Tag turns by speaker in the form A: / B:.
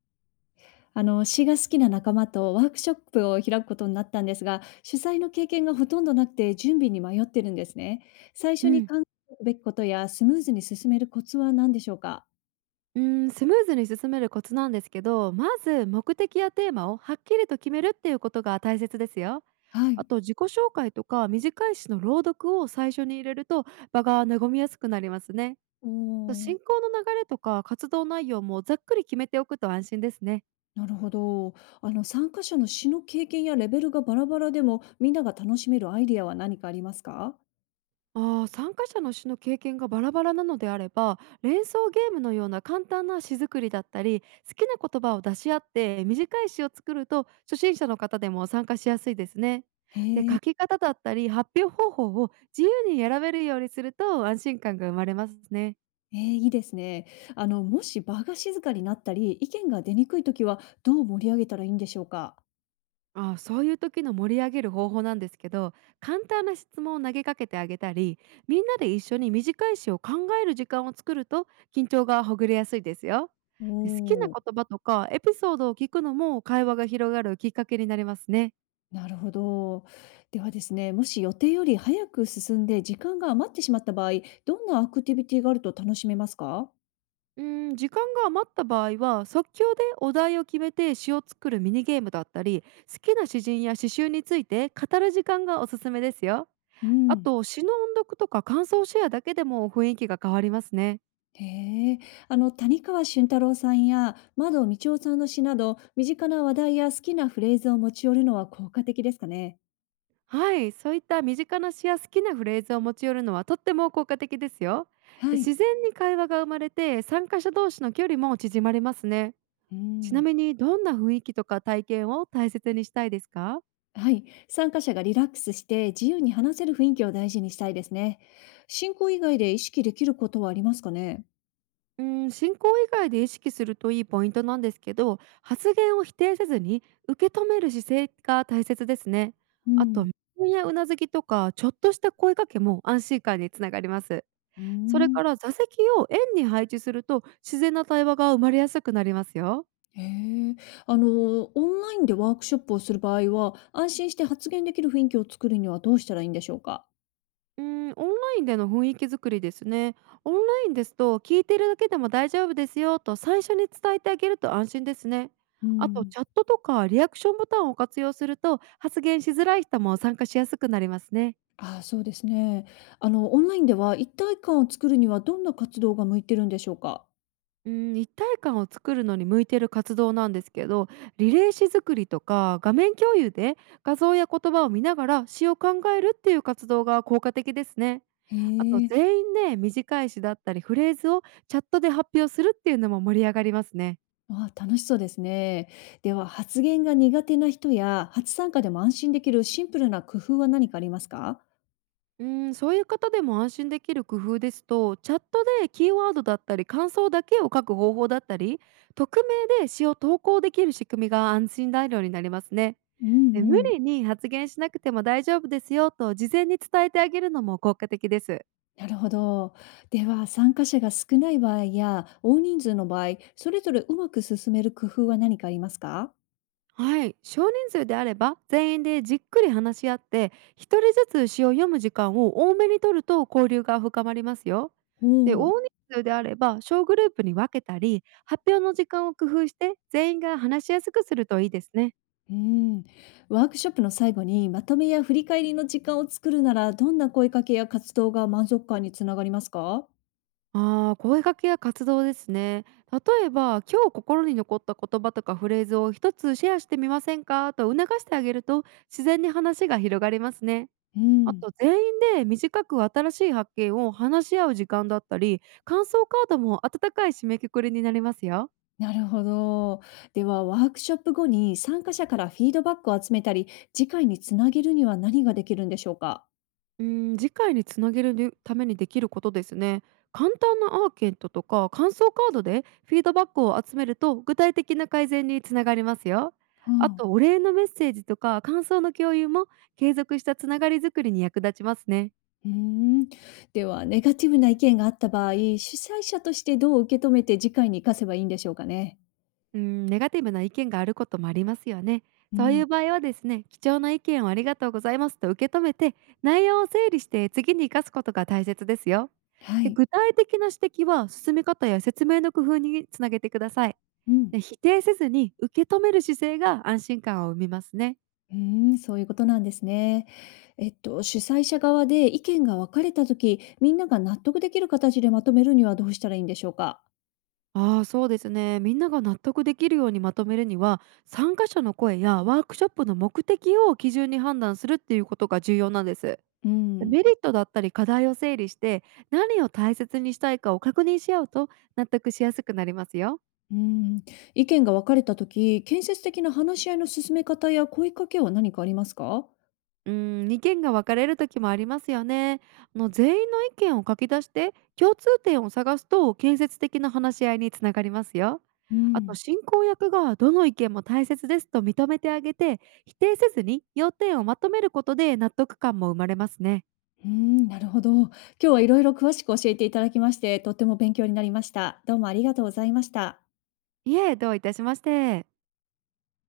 A: 詩が好きな仲間とワークショップを開くことになったんですが、主催の経験がほとんどなくて準備に迷ってるんですね。最
B: う
A: 初に
B: ん、
A: 考えるべきことやスムーズに進めるコツは何でしょうか？
B: うスムーズに進めるコツなんですけど、まず目的やテーマをはっきりと決めるっていうことが大切ですよ。
A: はい。
B: あと自己紹介とか短い詩の朗読を最初に入れると場が和みやすくなりますね。
A: お
B: と
A: ー、
B: 進行の流れとか活動内容もざっくり決めておくと安心ですね。
A: なるほど。参加者の詩の経験やレベルがバラバラでも、みんなが楽しめるアイディアは何かありますか？
B: ああ、参加者の詩の経験がバラバラなのであれば、連想ゲームのような簡単な詩作りだったり、好きな言葉を出し合って短い詩を作ると初心者の方でも参加しやすいですね。
A: へ
B: で、
A: え、
B: 書き方だったり発表方法を自由に選べるようにすると安心感が生まれますね。
A: えーいいですね。もし場が静かになったり、意見が出にくいときは、どう盛り上げたらいいんでしょうか？
B: ああ、そういう時の盛り上げる方法なんですけど、簡単な質問を投げかけてあげたり、みんなで一緒に短い詩を考える時間を作ると緊張がほぐれやすいですよ。
A: お、
B: で、好きな
A: おー。
B: 言葉とかエピソードを聞くのも会話が広がるきっかけになりますね。
A: なるほど。ではですね、もし予定より早く進んで時間が余ってしまった場合、どんなアクティビティがあると楽しめますか？
B: うん、時間が余った場合は即興でお題を決めて詩を作るミニゲームだったり、好きな詩人や詩集について語る時間がおすすめですよ。
A: う
B: あ
A: ん。
B: と詩の音読とか感想シェアだけでも雰囲気が変わりますね。
A: へえ。谷川俊太郎さんや窓道夫さんの詩など、身近な話題や好きなフレーズを持ち寄るのは効果的ですかね。
B: はい、そういった身近な詩や好きなフレーズを持ち寄るのはとっても効果的ですよ。
A: は
B: で、
A: い。
B: 自然に会話が生まれて参加者同士の距離も縮まりますね。
A: う
B: ちな
A: ん。
B: みに、どんな雰囲気とか体験を大切にしたいですか？
A: はい。参加者がリラックスして自由に話せる雰囲気を大事にしたいですね。進行以外で意識できることはありますかね？
B: うん、進行以外で意識するといいポイントなんですけど、発言を否定せずに受け止める姿勢が大切ですね。
A: う
B: あと
A: ん。
B: 目線やうなずきとかちょっとした声かけも安心感につながります。
A: う
B: それ
A: ん、
B: から座席を円に配置すると自然な対話が生まれやすくなりますよ。
A: へえ。あの、オンラインでワークショップをする場合は、安心して発言できる雰囲気を作るにはどうしたらいいんでしょうか？
B: うん、オンラインでの雰囲気作りですね。オンラインですと、聞いているだけでも大丈夫ですよと最初に伝えてあげると安心ですね。
A: う
B: あと
A: ん、
B: チャットとかリアクションボタンを活用すると発言しづらい人も参加しやすくなりますね。
A: ああ、そうですね。オンラインでは一体感を作るにはどんな活動が向いてるんでしょうか？
B: うん、一体感を作るのに向いている活動なんですけど、リレー詞作りとか画面共有で画像や言葉を見ながら詩を考えるっていう活動が効果的ですね。
A: へ
B: あと
A: え。
B: 全員で短い詩だったりフレーズをチャットで発表するっていうのも盛り上がりますね。
A: ああ、楽しそうですね。では、発言が苦手な人や初参加でも安心できるシンプルな工夫は何かありますか？
B: うん、そういう方でも安心できる工夫ですと、チャットでキーワードだったり感想だけを書く方法だったり、匿名で詩を投稿できる仕組みが安心材料になりますね。
A: うん、
B: で、無
A: うん、
B: 理に発言しなくても大丈夫ですよと事前に伝えてあげるのも効果的です。
A: なるほど。では、参加者が少ない場合や大人数の場合、それぞれうまく進める工夫は何かありますか？
B: はい、少人数であれば全員でじっくり話し合って一人ずつ詩を読む時間を多めに取ると交流が深まりますよ。
A: お、
B: で、
A: お、
B: 大人数であれば小グループに分けたり発表の時間を工夫して全員が話しやすくするといいですね。
A: うん。ワークショップの最後にまとめや振り返りの時間を作るなら、どんな声かけや活動が満足感につながりますか？
B: ああ、声掛けや活動ですね。例えば、今日心に残った言葉とかフレーズを一つシェアしてみませんかと促してあげると、自然に話が広がりますね。
A: う
B: あ
A: ん。
B: と、全員で短く新しい発見を話し合う時間だったり、感想カードも温かい締めくくりになりますよ。
A: なるほど。では、ワークショップ後に参加者からフィードバックを集めたり、次回につなげるには何ができるんでしょうか？
B: うん、次回につなげるにためにできることですね。簡単なアーケントとか感想カードでフィードバックを集めると具体的な改善につながりますよ。
A: う
B: あ
A: ん。
B: とお礼のメッセージとか感想の共有も継続したつながりづくりに役立ちますね。
A: うーん。では、ネガティブな意見があった場合、主催者としてどう受け止めて次回に活かせばいいんでしょうかね？
B: うん、ネガティブな意見があることもありますよね。
A: う
B: そうい
A: ん。
B: う場合はですね、貴重な意見をありがとうございますと受け止めて、内容を整理して次に生かすことが大切ですよ。
A: は
B: で、
A: い。
B: 具体的な指摘は進め方や説明の工夫につなげてください。
A: うん。
B: で、否定せずに受け止める姿勢が安心感を生みますね。
A: うーん、そういうことなんですね。主催者側で意見が分かれた時、みんなが納得できる形でまとめるにはどうしたらいいんでしょうか？
B: ああ、そうですね、みんなが納得できるようにまとめるには、参加者の声やワークショップの目的を基準に判断するっていうことが重要なんです。
A: うん。
B: メリットだったり課題を整理して、何を大切にしたいかを確認し合うと納得しやすくなりますよ。
A: うん。意見が分かれた時、建設的な話し合いの進め方や声かけは何かありますか？
B: うん、意見が分かれる時もありますよね。あの、全員の意見を書き出して共通点を探すと建設的な話し合いにつながりますよ。
A: う
B: あと
A: ん。
B: 進行役がどの意見も大切ですと認めてあげて、否定せずに要点をまとめることで納得感も生まれますね。
A: うーん、なるほど。今日はいろいろ詳しく教えていただきまして、とっても勉強になりました。どうもありがとうございました。
B: いえ、どういたしまして。